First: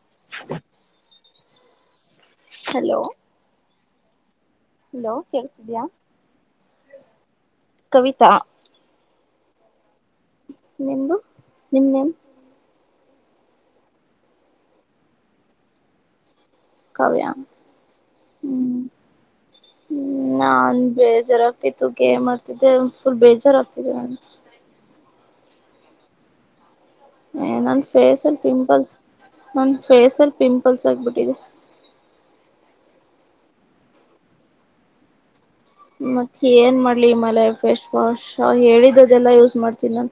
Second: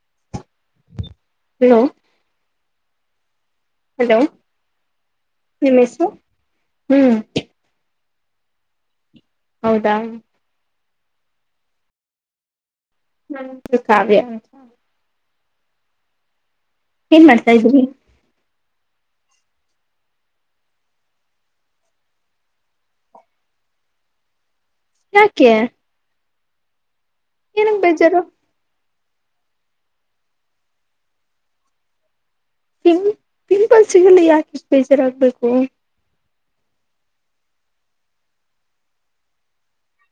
[unintelligible] Hello. Hello. Hello. Hello ಕೇಳ್ಸಿದ್ಯಾ ನಿಮ್ಮೆಸ್ರು ಹ್ಮ್. ಕವಿತಾ. ಹೌದಾ. ನಿಮ್ದು ನಿಮ್ ನೆಮ್. ನನ್ ಕಾವ್ಯ. ಕವ್ಯ ಏನ್ ಮಾಡ್ತಾ ಇದ್ರಿ ಹ್ಮ್. ಹ್ಮ್ ನಾನ್ ಬೇಜಾರಗ್ತಿತ್ತು ಗೇಮ್ ಆಡ್ತಿದ್ದೆ ಫುಲ್ ಬೇಜಾರಗ್ತಿದೆ. ಯಾಕೆ. ಏ ಏನಕ್ ನನ್ ಬೇಜಾರು ಫೇಸಲ್ ಪಿಂಪಲ್ಸ್. ನನ್ ಫೇಸಲ್ ಪಿಂಪಲ್ಸ್ ಆಗ್ಬಿಟ್ಟಿದೆ. ಪಿಂ ಪಿಂಪಲ್ಸಿಗಲ್ಲ ಯಾಕ್ ಇಷ್ಟ್ ಬೇಜಾರಾಗ್ಬೇಕು. ಮತ್ತ ಏನ್ ಮಾಡ್ಲಿ ಹಿಮಾಲಯ ಫೇಸ್ ವಾಶ್ ಹೇಳಿದುದೆಲ್ಲ ಯೂಸ್ ಮಾಡ್ತೀನಿ ನಾನ್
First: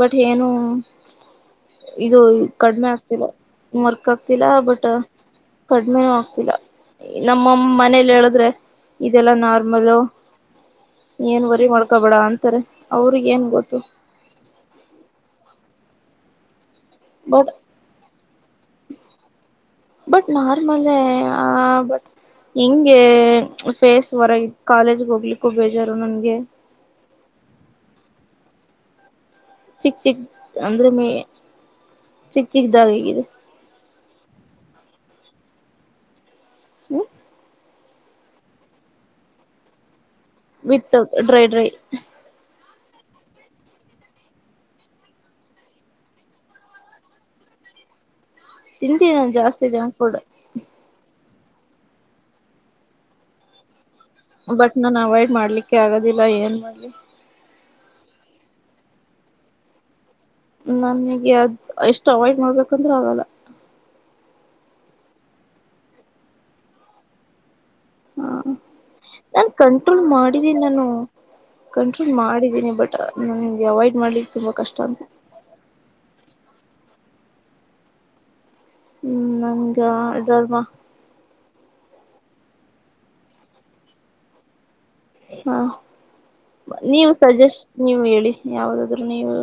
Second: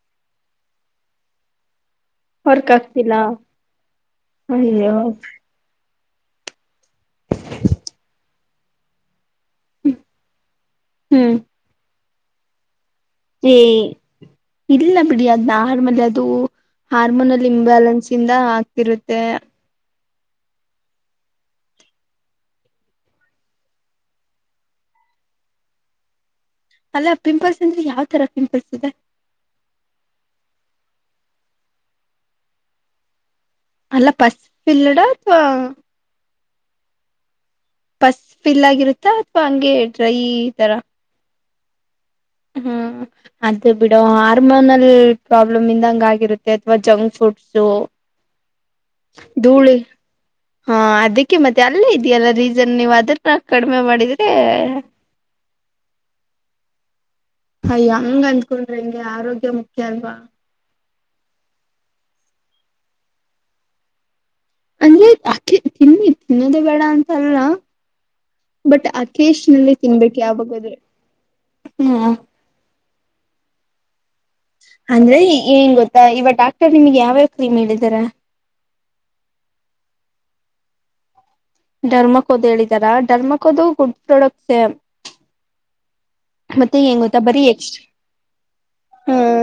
ಬಟ್ ಏನು. ಇದು ಕಡ್ಮೆ ಆಗ್ತಿಲ್ಲ ವರ್ಕ್ ಆಗ್ತಿಲ್ಲ ಬಟ ಅಯ್ಯೋ ಕಡ್ ಮೇನು ಆಗ್ತಿಲ್ಲ. ಇ ನಮ್ ಮಮ್ ಮನೆಲ್ ಹೇಳುದ್ರೆ. ಇದೆಲ್ಲಾ ನಾರ್ಮಲು. [unintelligible] ಏನ್ ವರಿ ಮಾಡ್ ಕಬೇಡ ಅಂತರೆ. ಎಯ್ ಇಲ್ಲ ಬಿಡಿ ಅದ್ ನಾಕ್ ನರ್ಮದೆ ಅದು. ಹಾರ್ಮೋನಲ್ ಬಟ್ ಇಂಬ್ಯಾಲೆನ್ಸ್ ಇಂದ ಆಗ್ತಿರುತ್ತೆ. ಬಟ್ ನಾರ್ಮಲೆ ಆ ಬಟ್ ಹೆಂಗೆ ಫೇಸ್ ವರಗ್ ಕಾಲೇಜ್ಗ್ ಹೋಗ್ಲಿಕ್ಕೂ ಬೇಜಾರು ನನ್ಗೆ. ಅಲ್ಲ ಪಿಂಪಲ್ಸ್ ಅಂದ್ರೆ ಯಾವ್ ತರ ಪಿಂಪಲ್ಸ್ ಇದೆ. ಚಿಕ್ ಚಿಕ್ ಅಂದ್ರೆ ಮೇ ಚಿಕ್ ಚಿಕ್ದಾಗಿದೆ. ಅಲ್ಲ ಪಸ್ ಫಿಲ್ಲಡ ಅತ್ವಾ. ಹ್ಮ ಪಸ್ ಫಿಲ್ ಆಗಿರುತ್ತಾ ಅತ್ವಾ ಹಂಗೆ. ಡ್ರೈ ತರ. ರೈ. ಹ್ಮ್ ಅದು ಬಿಡು ಹಾರ್ಮೋನಲ್ ಪ್ರಾಬ್ಲಮ್ ಇಂದ ಹಂಗ್ ಆಗರುತ್ತೆ ಅತ್ವಾ ಜಂಕ್ ಫುಡ್ಸು. ತಿಂತೀನ್ ನಾನ್ ಜಾಸ್ತಿ ಜಂಕ್ ಫುಡ್. ಕಿ ಮತ್ತೆ ಅಲ್ಲೇ ಇದ್ಯಲ್ಲ ರೀಸನ್ ನೀವು ಅದ್ರನ ಕಡ್ಮೆ ಮಾಡಿದೆ ಬಟ್ ನಾನ್ ಅವಾಯ್ಡ್ ಮಾಡ್ಲಿಕ್ಕೆ ಆಗೋದಿಲ್ಲ ಏನ್ ಮಾಡ್ಲಿ. ಅಯ್ಯ ಹಂಗ್ ಅಂದ್ಕೊಂಡ್ರಿ ಹೆಂಗೆ ಆರೋಗ್ಯ ಮುಖ್ಯ ಅಲ್ವಾ. ನನಿಗೆ ಅದ್ ಎಷ್ಟ್ ಅವಾಯ್ಡ್ ಮಾಡ್ಬೇಕಂದ್ರು ಆಗಲ್ಲ. ಅಂದ್ರೆ ಅಕೆ ತಿನ್ನಿ ತಿನ್ನೋದೆ ಬೇಡ ಅಂತಲ್ಲ. ಹಾ ಬಟ್ ನಾನ್ ಅಕೇಶನಲ್ಲಿ ಕಂಟ್ರೋಲ್ ತಿನ್ಬೇಕು ಮಾಡಿದ್ದೀನ್ ಯಾವಾಗಾದ್ರೆ ನಾನು ಹ್ಮ ಕಂಟ್ರೋಲ್ ಮಾಡಿದ್ದೀನಿ ಬಟ್. ನನಿಗ್ ಅವಾಯ್ಡ್ ಮಾಡ್ಲಿ ಅಂದ್ರೆ ಇ ಏನ್ ಗೊತ್ತಾ ಇವ ಡಾಕ್ ಟರ್ ನಿಮಿಗ್ ಯಾವ್ಯಾವ್ ಕ್ರೀಮ್ ಹೇಳಿದರೆ. ಹ್ಮ್ ನನ್ಗ ಅ ಡೆರ್ಮ. ಡರ್ಮಕೋದು ಹೇಳಿದರಾ ಡರ್ಮಕೋದು ಗುಡ್ ಪ್ರಾಡಕ್ಟ್ಸೆ. ಹಾ ನೀವ್ ಗೊತ್ತಾ ಬರೀ ಸಜೆಷ್ಟ್ ಎಕ್ಸ್ಟ್ರಾ ನೀವ್ ಹೇಳಿ ಯಾವ್ದಾದ್ರು ನೀವು.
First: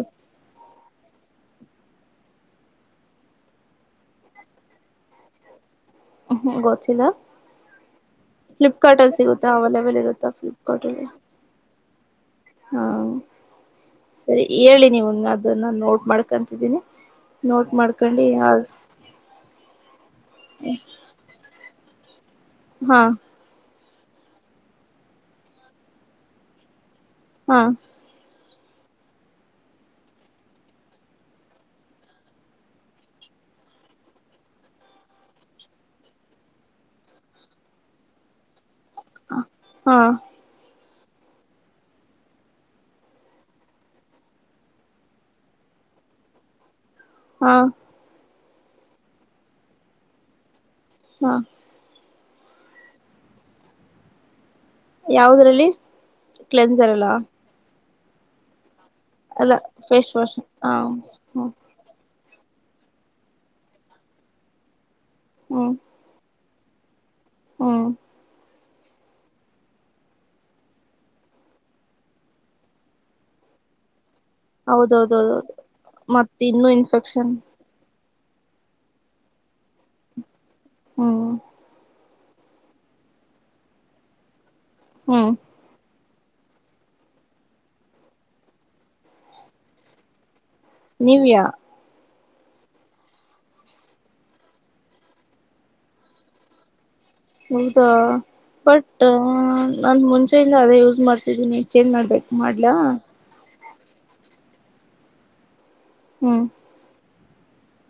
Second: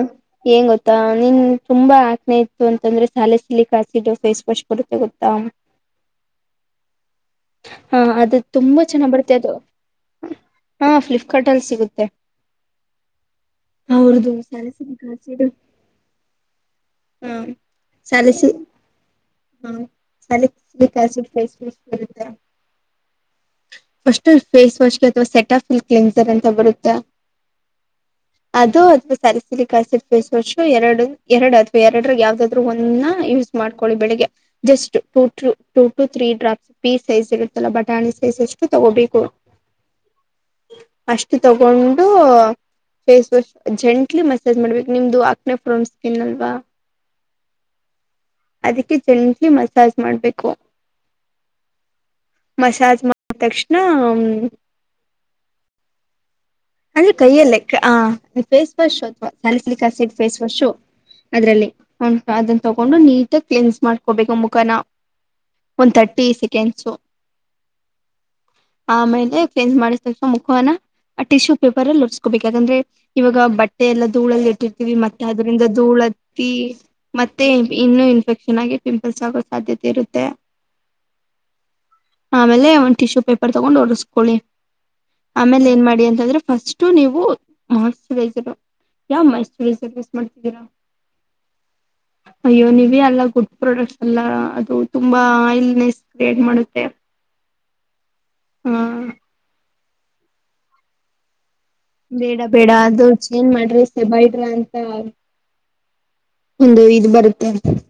ತ್ತ ನೀನ್ ತುಂಬಾ ಅಕ್ನೆ ಇತ್ತು ಅಂತಂದ್ರೆ ಸಾಲೆ ಸಿಲಿಕ್ ಆಸಿಡು ಫೇಸ್ ವಾಶ್ ಬರುತ್ತೆ ಗೊತ್ತಾ. ಹ್ಮ್ ಹು ಗೊತ್ತಿಲ್ಲ ಹಾ ಅದು ತುಂಬಾ ಫ್ಲಿಪ್ಕಾರ್ಟ್ ಚೆನ್ನಾಗ್ ಅಲ್ ಬರುತ್ತೆ ಸಿಗುತ್ತಾ ಅದು ಅವೈಲಬಲ್ ಇರುತ್ತಾ ಹಾ ಫ್ಲಿಪ್ಕಾರ್ಟ್ ಅಲ್ಲಿ. ಫ್ಲಿಪ್ಕಾರ್ಟ್ ಅಲ್ಲಿ ಸಿಗುತ್ತೆ. ಹಾ ಅವ್ರದು ಸರಿ ಹೇಳಿ ಸ್ಯಾಲಿಸಿಲಿಕ್ ನೀವು ಆಸಿಡ್ ಅದನ್ನ ನೋಟ್ ಮಾಡ್ಕಂತಿದ್ದೀನಿ ಹ ನೋಟ್ ಮಾಡ್ಕೊಂಡ್ ಯ ಸ್ಯಾಲಿಸಿ ಹ ಸ್ಯಾಲಿಸಿಲಿಕ್ ಆಸಿಡ್ ಫೇಸ್ ಹಾ. ಫಸ್ಟು ಫೇಸ್ ವಾಶ್ಗೆ ಅತ್ವಾ ಸೆಟಫಿಲ್ ಕ್ಲೆನ್ ತರ್ ಅಂತ ಬರುತ್ತಾ. ಹಾ ಅದು ಅತ್ವಾ salicylic acid face wash ಎರಡು ಎರಡ್ ಅತ್ವಾ ಎರಡಾಗ್ ಯಾವ್ದಾದ್ರು ಒಂದ್ನ ಯೂಸ್ ಮಾಡ್ಕೊಳ್ಳಿ ಬೆಳಿಗ್ಗೆ just two two two to three drops pea size ಇರುತ್ತಲ್ಲ ಬಟಾಣಿ ಸೈಜ್ ಅಶ್ ತ ತಗೋಬೇಕು. ಹಾ ಅಷ್ಟು ತಗೊಂಡು ಫೇಸ್ ವಾಶ್ ಜೆಂಟ್ಲಿ ಮಸಾಜ್ ಮಾಡ್ಬೇಕು ನಿಮ್ದು ಆಕ್ನೆ ಫ್ರೋನ್ ಸ್ಕಿನ್ ಅಲ್ವಾ. ಹಾ ಅದಿಕ್ಕೆ ಜೆಂಟ್ಲಿ ಮಸಾಜ್ ಮಾಡ್ಬೇಕು. ಹಾ ಮಸಾಜ್ ಮಾಡ್ ತಕ್ಷಣ. ಯಾವ್ದ್ರಲ್ಲಿ. ಕ್ಲೆನ್ಸರಲ್ಲ. ಕ ಹ ಆಮೇಲ್ ಫೇಸ್ ವಶ್ ಅತ್ವ salicylic acid wash face wash ಹ ಹ್ಮ್ ಅದ್ರಲ್ಲಿ ಹು. ಅದುನ್ನ ತಗೊಂಡು ನೀಟಾಗ್ ಕ್ಲಿನ್ಸ್ ಮಾಡ್ಕೋಬೇಕು ಮುಖನ. ಒಂದ್ ತರ್ಟಿ ಸಿಕ್ ಕೆನ್ಸು. ಹು. ಆಮೇಲೆ ಕ್ಲೇನ್ಸ್ ಮಾಡಿದ್ ತಕ್ಷಣ ಮುಖನ ಆ ಟಿಶ್ಯೂ ಪೇಪರಲ್ ಒರ್ಸ್ಕೋಬೇಕ್ ಯಾಕಂದ್ರೆ ಇವಾಗ ಬಟ್ಟೆ ಎಲ್ಲ ಧೂಳಲ್ಲಿಟ್ಟಿರ್ತೀವಿ ಮತ್ತೆ ಹೌದೌದೌದೌದು ಅದ್ರಿಂದ ಮತ್ತ ಧೂಳತ್ತಿ ಇನ್ನುೂ ಇನ್ಫೆಕ್ಷನ್ ಮತ್ತೆ ಇನ್ನು ಇನ್ಫೆಕ್ಷನ್ ಆಗಿ ಪಿಂಪಲ್ಸ್ ಆಗೋ ಸಾಧ್ಯತೆ ಇರುತ್ತೆ ಊಂ. ಆಮೇಲೆ ಒಂದ್ ಟಿಶ್ಯೂ ಪೇಪರ್ ತಗೊಂಡು ಒರುಸ್ಕೊಳ್ಳಿ. ಹ್ಮ್ ಆಮೇಲೆ ಏನ್ ಮಾಡಿ ಅನ್ [unintelligible] ಫಸ್ಟ್ ನೀವು ಮಾಯ್ಸ್ ಚರೈಸರು, ಯಾವ್ ಮಾಯ್ಸ್ ಚರೈಸರ್ ಯೂಸ್ ಮಾಡ್ತಿದ್ದೀರಾ? ನೀವ್ಯಾ ಅಯ್ಯೋ ನಿವ್ಯಾ ಎಲ್ಲ ಗುಡ್ ಪ್ರಾಡಕ್ಟ್ಸ್ ಅಲ್ಲ ಅದು ತುಂಬಾ ಆಯಿಲ್ನೆಸ್ ಕ್ರಿಯೇಟ್ ಮಾಡುತ್ತೆ. ಹೌದಾ ಹ ಬಟ್ಟಾ ನಾನ್ ಮುಂಚೆಯಿಂದ ಅದೇ ಯೂಸ್ ಮಾಡ್ತಿದ್ದೀನಿ. ಚೇಂಜ್ ಮಾಡ್ಬೇಕು ಬೇಡ ಬೇಡ ಮಾಡ್ಲಾ ಅದು ಚೇಂಜ್ ಮಾಡ್ರೆ ಹೆಬೈಡ್ರಾ ಅಂತ ಹ್ಮ್ ಒಂದು ಇದು ಬರುತ್ [inaudible]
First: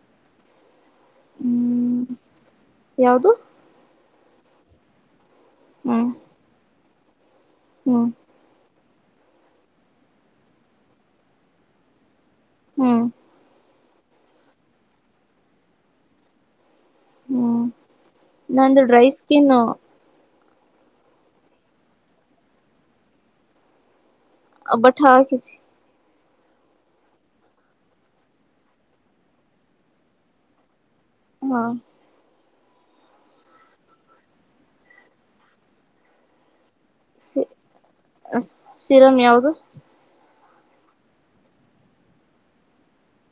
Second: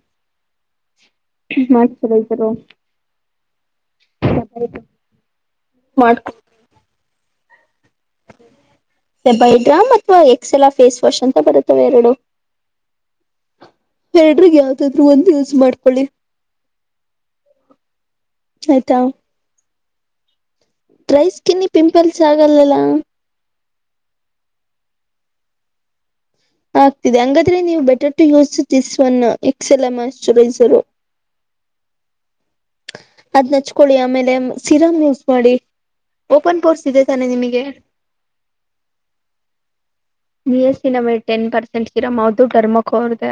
ಮಾಯ್ಸ್ ಹ್ಮ್ ಚರೈಸರು ಯಾವುದು [unintelligible] ಹ್ಮ್ ಮಾಡ್ಕೊ. ಹ್ಮ್ [unintelligible] ಸೆಬೈಡ್ರಾ ಮಾತ್ವ ಎಕ್ಸೆಲಾ ಫೇಸ್ ವಾಷ್ ಅಂತ ಬರ್ತ್ತವೆ ಎರಡು. ಹ್ಮ್ ಎರ್ಡ್ರಗ್ ಯಾವ್ದಾದ್ರು ಒಂದ್ ಯೂಸ್ ಮಾಡ್ಕೊಳಿ. ಹ್ಮ್ ನಂದು ಡ್ರೈ ಸ್ಕಿನು. ಡ್ರೈ ಸ್ಕಿನಿಗ್ ಪಿಂಪಲ್ಸ್ ಆಗಲ್ಲಲ್ಲ. ಬಟ್ ಹಾಕಿದ್. ಆಗ್ತಿದೆ ಹಂಗಾದ್ರೆ ನೀವು better to use this one ಎಕ್ಸೆಲ moisturiser. ಮಾ. ಅದ್ನಚ್ಕೊಳಿ ಆಮೇಲೆ ಸಿರಮ್ ಯಸ್ ಮಾಡಿ ಓಪನ್ ಪೋರ್ಸ್. ಇದೆ ತಾನೆ ಸಿ ನಿಮಗೆ ಸಿರಂ ಯಾವ್ದು. ನಿಯಸಿನಮೈಡ್ ಟೆನ್ ಪರ್ಸೆಂಟ್ ಸಿರಮ್ ಅವ್ರ್ದು ಡರ್ಮಕೊ ಅವ್ರ್ದೆ.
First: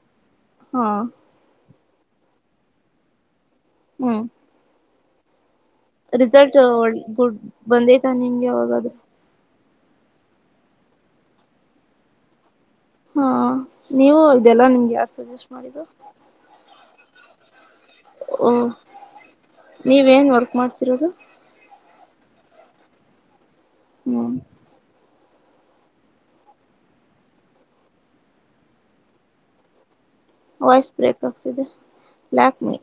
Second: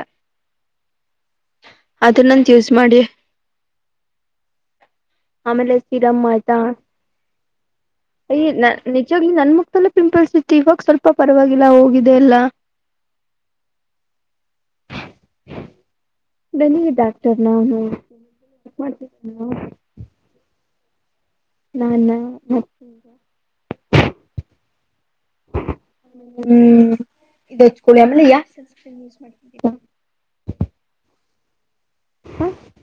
ಹಾ ಅದುನ್ನೊಂದ್ ಯೂಸ್ ಮಾಡಿ. ಹ್ಮ ಆಮೇಲೆ ಸಿರಮ್ ರಿಸಲ್ಟು ಆಯ್ತಾ ಒಳ್ ಗುಡ್ ಬಂದೈತಾ ನಿಮ್ಗೆ ಯಾವಾಗಾದ್ರೂ. ಪಲು ಪಿಂಪಲ್ಸ್ ಸುತ್ತಿ ಇವಾಗ್ ಸ್ವಲ್ಪ ಪರ್ವಾಗ್ ಗಿಲ್ಲ ಹೋಗಿದೆ ಎಲ್ಲ. ಹಾ ನೀವು ಇದೆಲ್ಲಾ ನಿಮ್ಗೆ ಯಾರು ಸಜೆಸ್ಟ್ ಮಾಡಿದ್ದು ನಿ ಡಾಕ್ಟರ್ನ ಅವ್ನು. ಓ ನೀವ್ ಏನ್ ವರ್ಕ್ ಮಾಡ್ ತೀರೋದು. ನಾನಾ. [unintelligible] ಮಮ್. ಹ್ಮ್ ಇದ್ ಹಚ್ಕೊಳಿ ಆಮೇಲೆ ಯಾವ್ ಸಂಸ್ಕ್ರೀನ್ ಯುಸ್ ಮಾಡ್ತಿದಿರಾ. ವಾಯ್ಸ್ ಬ್ರೇಕ್ ಆಗ್ತಿದೆ. ಲ್ಯಾಕ್ಮಿ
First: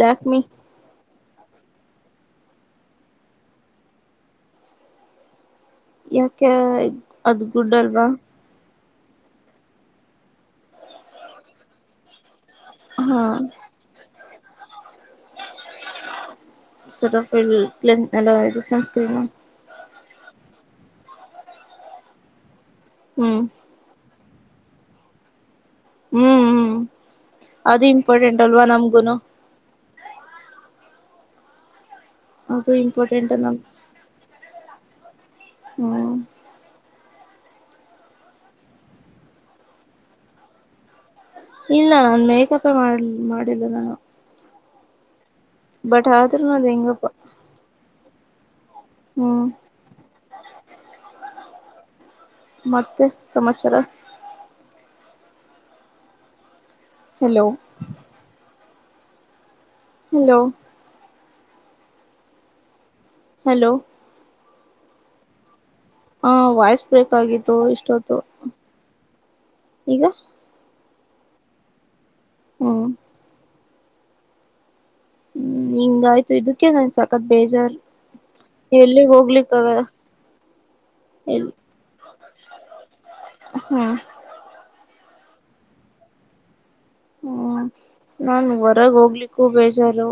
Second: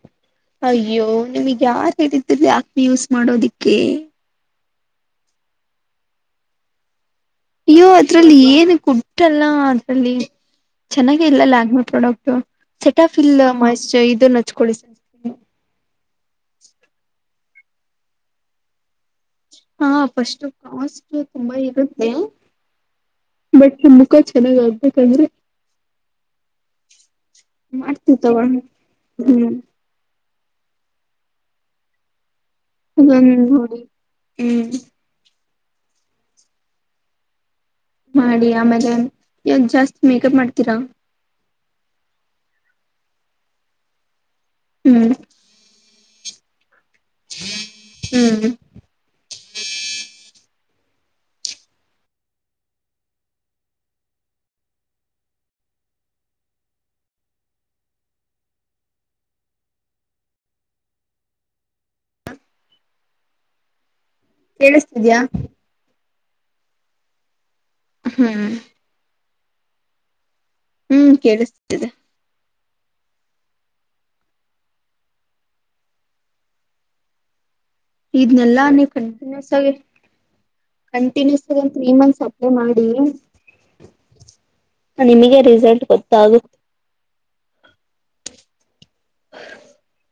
ಲ್ಯಾಕ್ಮಿ. ನೀಮಿಗ್ ಯಾರ್ ಹೇಳಿದ್ದು ಲ್ಯಾಕ್ಮಿ ಯೂಸ್ ಮಾಡೋದಿಕ್ಕೆ. ಯಾಕೆ ಅದು ಗುಡ್ ಅಯ್ಯೋ ಅಲ್ವಾ ಅದ್ರಲ್ಲಿ ಏನ್ ಗುಡ್ ಡ್ ಅಲ್ಲ ಅದ್ರಲ್ಲಿ ಚೆನ್ನಾಗೆ ಇಲ್ಲ ಲ್ಯಾಕ್ಮಿ ಪ್ರಾಡಕ್ಟು. ಸೆಟಫೀಲ್ ಮಾಶ್ಚ ಇದುನ್ ಹಚ್ಕೋಳಿ ಸರ್. ಸೆಟಫ್ ಫಿಲ್ ಕ್ಲೆನ್ ಅಲ್ಲ ಇದು ಸನ್ಸ್ ಸ್ಕ್ರೀ ತಿರ್ಣ. ಫಸ್ಟು ಕಾಸ್ಟು ತುಂಬಾ ಇರುತ್ತೆ. ಹ್ಮ್ ಬಟ್ ಮುಖ ಚಾ ಚೆನ್ನಾಗ್ ಆಗ್ಬೇಕಂದ್ರೆ. ಹ್ಮ್ ಹ್ಮ್ ಅದು ಮಾಡ್ತೀವಿ ಇಂಪಾರ್ಟೆಂಟ್ ತಗೊಂಡು ಅಲ್ವಾ ನಮ್ಗುನು. ಹ್ಮ್ ಅದು ಇಂಪಾರ್ಟೆಂಟ ಅದೊಂದ್ ನಮ್. ನೋಡಿ ಹ್ಮ್ ಹಾ ಮಾಡಿ ಆಮೇಲೆ ಯಾಕ್ ಜಾಸ್ತಿ ಮೇಕಪ್ ಮಾಡ್ತೀರಾ. ಇಲ್ಲ ನಾ ಮೇಕಪೇ ಮಾಡ್ಲಿಲ್ ಮಾಡಿಲ್ಲ ನಾನು. ಹ್ಮ್ ಬುಟ್ ಆದ್ರು ನಂದ್ ಹೆಂಗೋ. [unintelligible] ಹ್ಮ್ ಹ್ಮ್ ಮತ್ತೆ ಸಮಾಚಾರ. ಹಲೋ. ಹಲೋ. ಹಲೋ. ಕೇಳುಸ್ತಿದ್ಯಾ. ಹಾ ವಯ್ಸ್ ಬ್ರೇಕ್ ಆಗಿದೆ. ತೊ ಇಷ್ಟೊತ್ತು. ಹ್ಮ್ ಈಗ. ಹ್ಮ್ ಕೇಳುಸ್ತಿದೆ. ಹ್ಮ ಹ್ಮ್ ಹಿಂಗ್ ಆಯ್ತು ಇದುಕ್ಕೆ ನನ್ ಸಕತ್ ಬೇಜಾರ್. ಇದ್ನೆಲ್ಲಾ ನೀವ್ ಎಲ್ಲಿಗ್ ಕಂಟಿನ್ಯೂಸ್ ಹೋಗ್ಲಿಕ್ಕ ಆಗಿ ಆಗಲ್ಲ ಕಂಟಿನ್ಯೂಸ್ ಎಲ್ ಆಗ್ ಒಂದ್ ತ್ರೀ ಮಂತ್ಸ್ ಅಪ್ಲೈ ಮಾಡಿ. ಹ್ಮ ಆ ನಿಮಿಗೆ ರಿಸಲ್ಟ್ ಗೊತ್ತಾಗುತ್. ಹ್ಮ್ ನಾನ್ ವರ್ ರಾಗ್ ಹೋಗ್ಲಿಕ್ಕೂ ಬೇಜಾರು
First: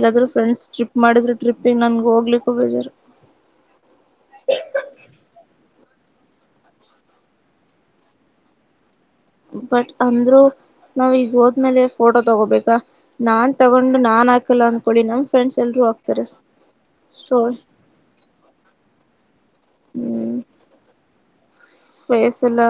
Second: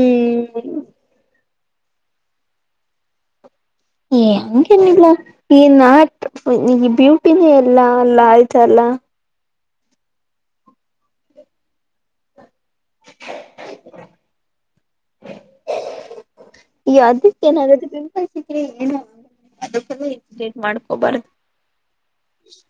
ಎಲ್ಲಾದ್ರೂ ಫ್ರೆಂಡ್ಸ್ ಟ್ರಿಪ್ ಮಾಡಿದ್ರು ಟ್ರಿಪಿಗ್ ನನ್ಗ ಹೋಗ್ಲಿಕ್ಕು ಬೇಜಾರು. ಏ ಅಂಗೇನ್ ಇಲ್ಲ. ಈ ನಾಟ್ ಈ ಬ್ಯೂಟಿನೇ ಎಲ್ಲ ಅಲ್ಲ ಆಯ್ತಲ್ಲ. ಬಟ್ ಅಂದ್ರು ನಾವ್ ಈಗ್ ಹೋದ್ಮೇಲೆ ಫೋಟೋ ತಗೋಬೇಕ್ ಕ ನಾನ್ ತಗೊಂಡು ನಾನ್ ಹಾಕಲ್ಲ ಅಂದ್ಕೊಳಿ ನಮ್ ಫ್ರೆಂಡ್ಸ್ ಎಲ್ರೂ ಹಾಕ್ತಾರೆ ಈ ಅದಕ್ಕೆ ಸ್ಟೋರಿ ಏನಾಗುತ್ತೆ ಪಿಂಪಲ್ಸ್ ಇದ್ರೆ ಏನು ಅದಕ್ಕೆಲ್ಲ ಹ್ಮ್. ಎಜಿಟೇಟ್ ಮಾಡ್ಕೋಬಾರ್ದು ಫೇಸ್ ಎಲ್ಲ.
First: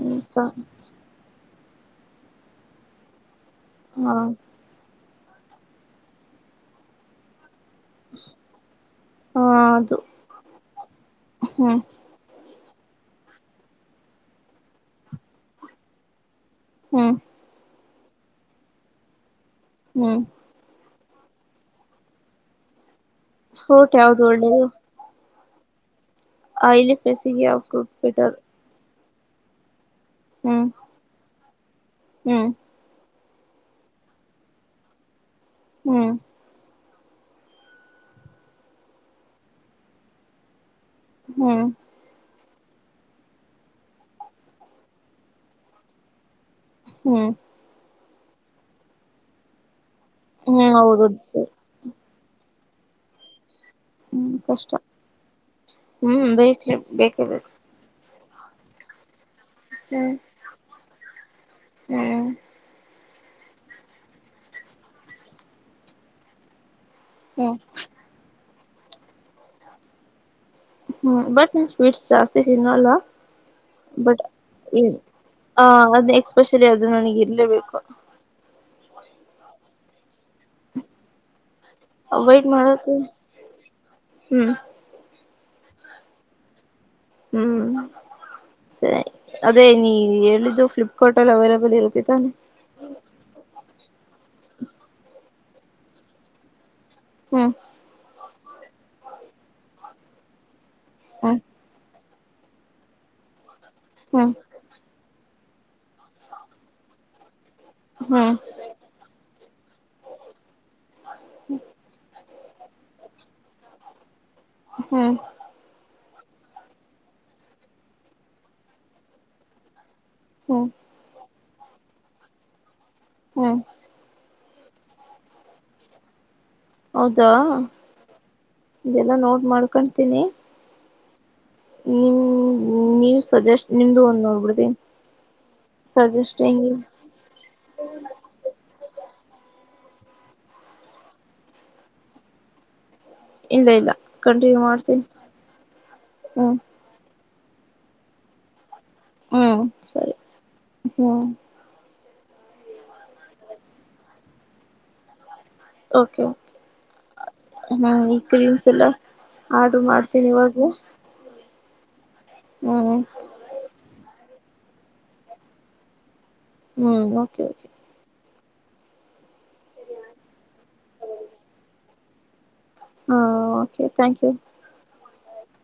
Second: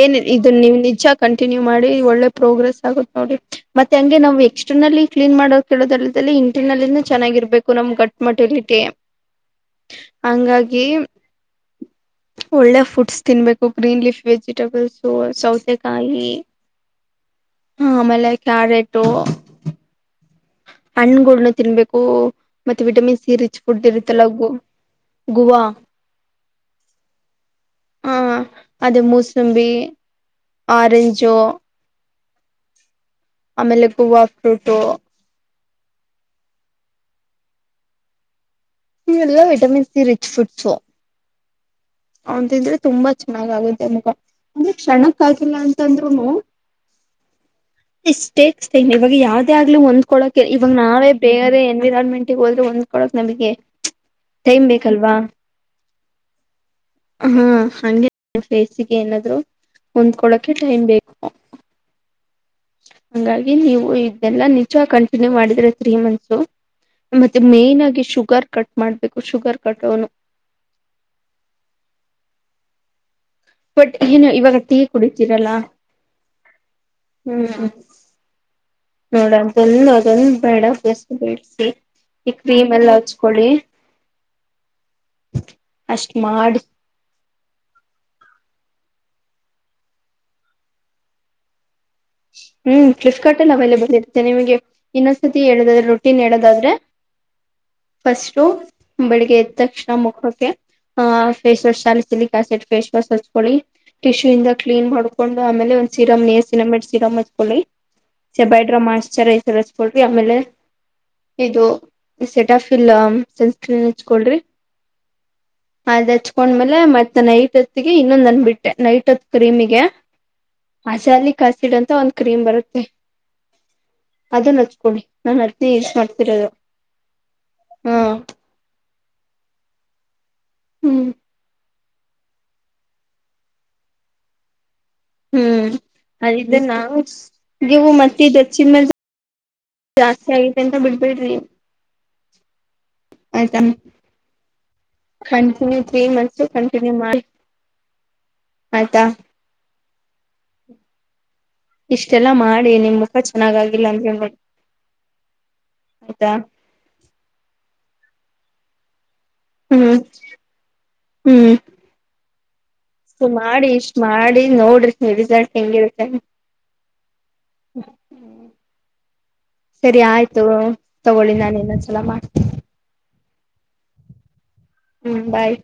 ಏನ್ ಹ ಇದು ನೀವ್ ನಿಜ ಕಂ ಕಂಟಿನ್ಯೂ ಮಾಡಿ ಒಳ್ಳೆ ಪ್ರೋಗ್ರೆಸ್ ಆಗುತ್ ನೋಡಿ. ಮತ್ತೆ ಹಂಗೆ ನಾವ್ ಹ ಎಕ್ಸ್ಟರ್ನಲ್ಲಿ. ಕ್ಲೀನ್ ಮಾಡೋ ಕೇಳೋದಲ್ದಲ್ಲಿ ಇಂಟರ್ನಲ್ಲಿನು ಚೆನ್ನಾಗಿರ್ಬೇಕು. ಗು ನಮ್ ಗಟ್ ಮಟಲಿಟಿ ಅದು ಹಂಗಾಗಿ. ಹ್ಮ್ ಒಳ್ಳೆ ಫುಡ್ಸ್ ತಿನ್ಬೇಕು ಗ್ರೀನ್ ಲಿಫ್ ವೆಜಿಟೆಬಲ್ಸು ಸೌತೆಕಾಯಿ. ಹ್ಮ ಹ ಆಮೇಲೆ ಕ್ಯಾರೆಟು. ಹ್ಮ್ ಹಣ್ಗುಳ್ನ ತಿನ್ಬೇಕು ಮತ್ತೆ vitamin C rich food fruit ಯಾವ್ದು ಇರುತ್ತಲ್ಲ ಗು ಒಳ್ಳೆದು. ಗುವಾ. ಆಯಿಲಿ ಫೇಸಿಗೆ ಆ ಫ್ರೂಟ್ ಬೆಟರ್. ಹ ಅದೇ ಮೂಸಂಬಿ. ಹ್ಮ್ ಆರೆಂಜು. ಹ್ಮ್ ಆಮೇಲೆ ಗೂವಾ ಫ್ರೂಟು. ಹ್ಮ್ ಇವೆಲ್ಲ ವಿಟಮಿನ್ ಸಿ ರಿಚ್ ಫುಡ್ಸು. ಹ್ಮ್ ಅವುನ್ ತಿಂದ್ರೆ ತುಂಬಾ ಚೆನ್ನಾಗ್ ಆಗುತ್ತೆ ಮುಖ ಅಂದ್ರೆ ಕ್ಷಣಕ್ ಆಗಿಲ್ಲ ಅಂದ್ರುನು. ಹ್ಮ್ ಇ ಸ್ಟೇಕ್ಸ್ ಇವಾಗ ಯಾವ್ದೆ ಆಗ್ಲಿ ಒಂದು ಕೊಳಕೆ ಹ್ಮ್ ಇವಾಗ್ ನಾವೇ ಹೌದೌದು ಸರ್ ಬೇರೆ ಎನ್ವಿರೊನ್ಮೆಂಟ್ ಇಗ್ ವಲ್ದ ಹೊಂದ್ಕೊಳೋಕ್ ನಮ್ಗೆ. ಹ್ಮ್ ಕಷ್ಟ ಹ್ಮ್ ಬೇಕೇ ಬೇಕೇ ಹ್ಮ್ ಬೇಕು ಹಂಗ್ ಹಂಗೆ ಫೇಸಿಗೆ ಏನಾದ್ರು. ಹೊಂದ್ಕೊಳೊಕೆ ಟೈಮ್ ಬೇಕು ಹ್ಮ ಹಂಗಾಗಿ ನೀವು ಇದೆಲ್ಲಾ ನಿಜ ಕಂಟಿನ್ಯೂ ಮಾಡಿದ್ರೆ ತ್ರೀ ಮಂತ್ಸು. ಮತ್ತೆ ಹ್ಮ್ ಮೇನ್ ಆಗಿ ಶುಗರ್ ಕಟ್ ಮಾಡ್ಬೇಕು ಶುಗರ್ ಕಟ್ಡೋನು. ಹ್ಮ್ ಬಟ್ನ ಸ್ವೀಟ್ಸ್ ಜಾಸ್ತಿ ತಿನ್ನಲ್ಲ. ಬಟ್ ಏನು ಇವಾಗ ಟೀ ಏ ಕುಡಿತೀರಲ್ಲ ಆ ಅದ್ ಎಸ್ಪೆಷಲಿ ಅದು ನನಿಗ್ ಹ್ಮ್ ಇರ್ಲೇಬೇಕು. ನೋಡ ಬಂದು ಅದೊಂದ್ ಬೇಡ ಅಭ್ಯಸ ಬೆಳ್ಸಿ. ಈ ಅವೈಡ್ ಕ್ರೀಮ್ ಎಲ್ಲ ಮಾಡಕ್ಕೆ ಹಚ್ಕೊಳಿ. ಹ್ಮ್ ಅಷ್ಟ್ ಮಾಡಿ. ಹ್ಮ್ ಸರಿ ಅದೇ ನೀ ಹೇಳಿದ್ದು ಫ್ಲಿಪ್ಕಾರ್ಟ್ ಅಲ್ಲಿ ಅವೈಲಬಲ್ ಇರುತ್ತೆ ತಾನೆ ಹ್ಮ್ ಫ್ಲಿಪ್ಕಾರ್ಟ್ ಎಲ್ ಅವೈಲೆಬಲ್ ತ್ತೆ ನಿಮ್ಗೆ ಇನ್ನೊಂದ್ಸತಿ ಹೇಳದಾದ್ರೆ ರೊಟೀನ್ ಹೇಳೋದಾದ್ರೆ. ಹು ಫಸ್ಟು ಬೆಳಿಗ್ಗೆ ಎದ್ ತಕ್ಷಣ ಮುಖಕ್ಕೆ. ಹಾ ಹ್ಮ್ face wash salicylic. Acid face wash ಹಚ್ಕೋಳಿ. ಟಿಶ್ಯೂ ಹ್ಮ್ ಇಂದ ಕ್ಲೀನ್ ಮಾಡ್ ಕೊಂಡು ಆಮೇಲೆ ಒಂದ್ ಸಿರಮ್ ನೆಯಸಿನಮೈಡ್ ಸಿ ಸಿರಂ ಹಚ್ ಕೋಳಿ ಹ್ಮ್ ಸೆಬೈಡ್ರಾ ಮೊಯ್ಸ್ಚರೈ ಸರ್ ಹಚ್ಕೊಳ್ರಿ ಆಮೇಲೆ. ಇದು ಸೆಟಫೀಲ್ ಹ್ಮ್ ಸೆನ್ಸ್ ಕ್ರೆ ಹಚ್ಕೊಳ್ರಿ. ಹ್ಮ್ ಅದ್ ಹೆಚ್ಕೊಂಡ್ಮೇಲೆ ಮತ್ ನೈಟ್ ಹೊತ್ತಿಗೆ ಇನ್ನೊಂದ್ ಅಂದ್ಬಿಟ್ಟೆ ನೈಟ್ ಹೊತ್ ಕ್ರೀಮಿಗೆ. ಹ್ಮ್ ಅಸಲಿಕ್ ಕಸಿಡಲ್ ತ ಒಂದ್ ಕ್ರೀಮ್ ಬರುತ್ತೆ. ಹ್ಮ್ ಅದುನ್ನ ಹಚ್ಕೊಂಳಿ ನಾನ್ ಅದ್ನೇ ಯುಸ್ ಮಾಡ್ತಿರೋದು. ಹೌದಾ. ಹ್ಮ್ ಇದೆಲ್ಲಾ ನೋಟ್ ಮಾಡ್ಕೊಂತೀನಿ. ಹ್ಮ್ ನಿಮ್ ನೀವ್ ಸಜೆಸ್ಟ್ ನಿಮ್ದು ಒಂದ್ ನೋಡ್ಬುಡ್ತಿನಿ. ಹ್ಮ್ ಅದ್ ಇದೆ ನಾವು ಗಿವು ಮತ್ ಇದ್ ಹಚ್ಚಿನ್ ಮೇಲ್ ಜಾಸ್ತಿ ಆಗೈತೆ ಅಂತ ಬಿಡ್ಬೇಡ್ರಿ. ಆಯ್ತ ಇಲ್ಲ ಇಲ್ಲ ಕಂಟಿನ್ಯೂ ಮಾಡ್ತೀನಿ ಕಂಟಿನ್ಯು ಕ್ರೀಮ್ ಹಚ್ಚಿ ಹ್ಮ್ ಕಂಟಿನ್ಯೂ ಮಾಡಿ. ಆಯ್ತಾ. ಹ್ಮ್ ಸರಿ ಹ್ಮ. ಇಷ್ಟೆಲ್ಲಾ ಮಾಡಿ ನಿಮ್ ಮುಖ ಚೆನ್ನಾಗಾಗಿಲ್ಲ ಅಂದ್ರೆ ನೋಡಿ. ಓಕೆ ಆಯ್ತಾ ಹ್ಮ್ ಇ ಕ್ಲಿವ್ಸ್. ಎಲ್ಲ. ಆಡ್ರು ಹ್ಮ್ ಮಾಡ್ತೀನಿ ಇವಾಗ್ಲೆ. ಸು ಮಾಡಿ ಇಷ್ಟ್ ಮಾಡ್ ನೋಡ್ರಿ ನೀವ್ ರಿಸಲ್ಟ್ ಹೆಂಗಿರುತ್ತೆ. ಹ್ಮ್ ಓಕೆ ಓಕೆ. ಸರಿ ಆಯ್ತು ತಗೊಳಿ ನಾನ್ ಇನ್ನೊಂದ್ಸಲ ಮಾಡ್ತಿನಿ. ಹಾ ಓಕೆ ಥಾಂಕ್ ಯು. ಹ್ಮ್ ಬಾಯ್.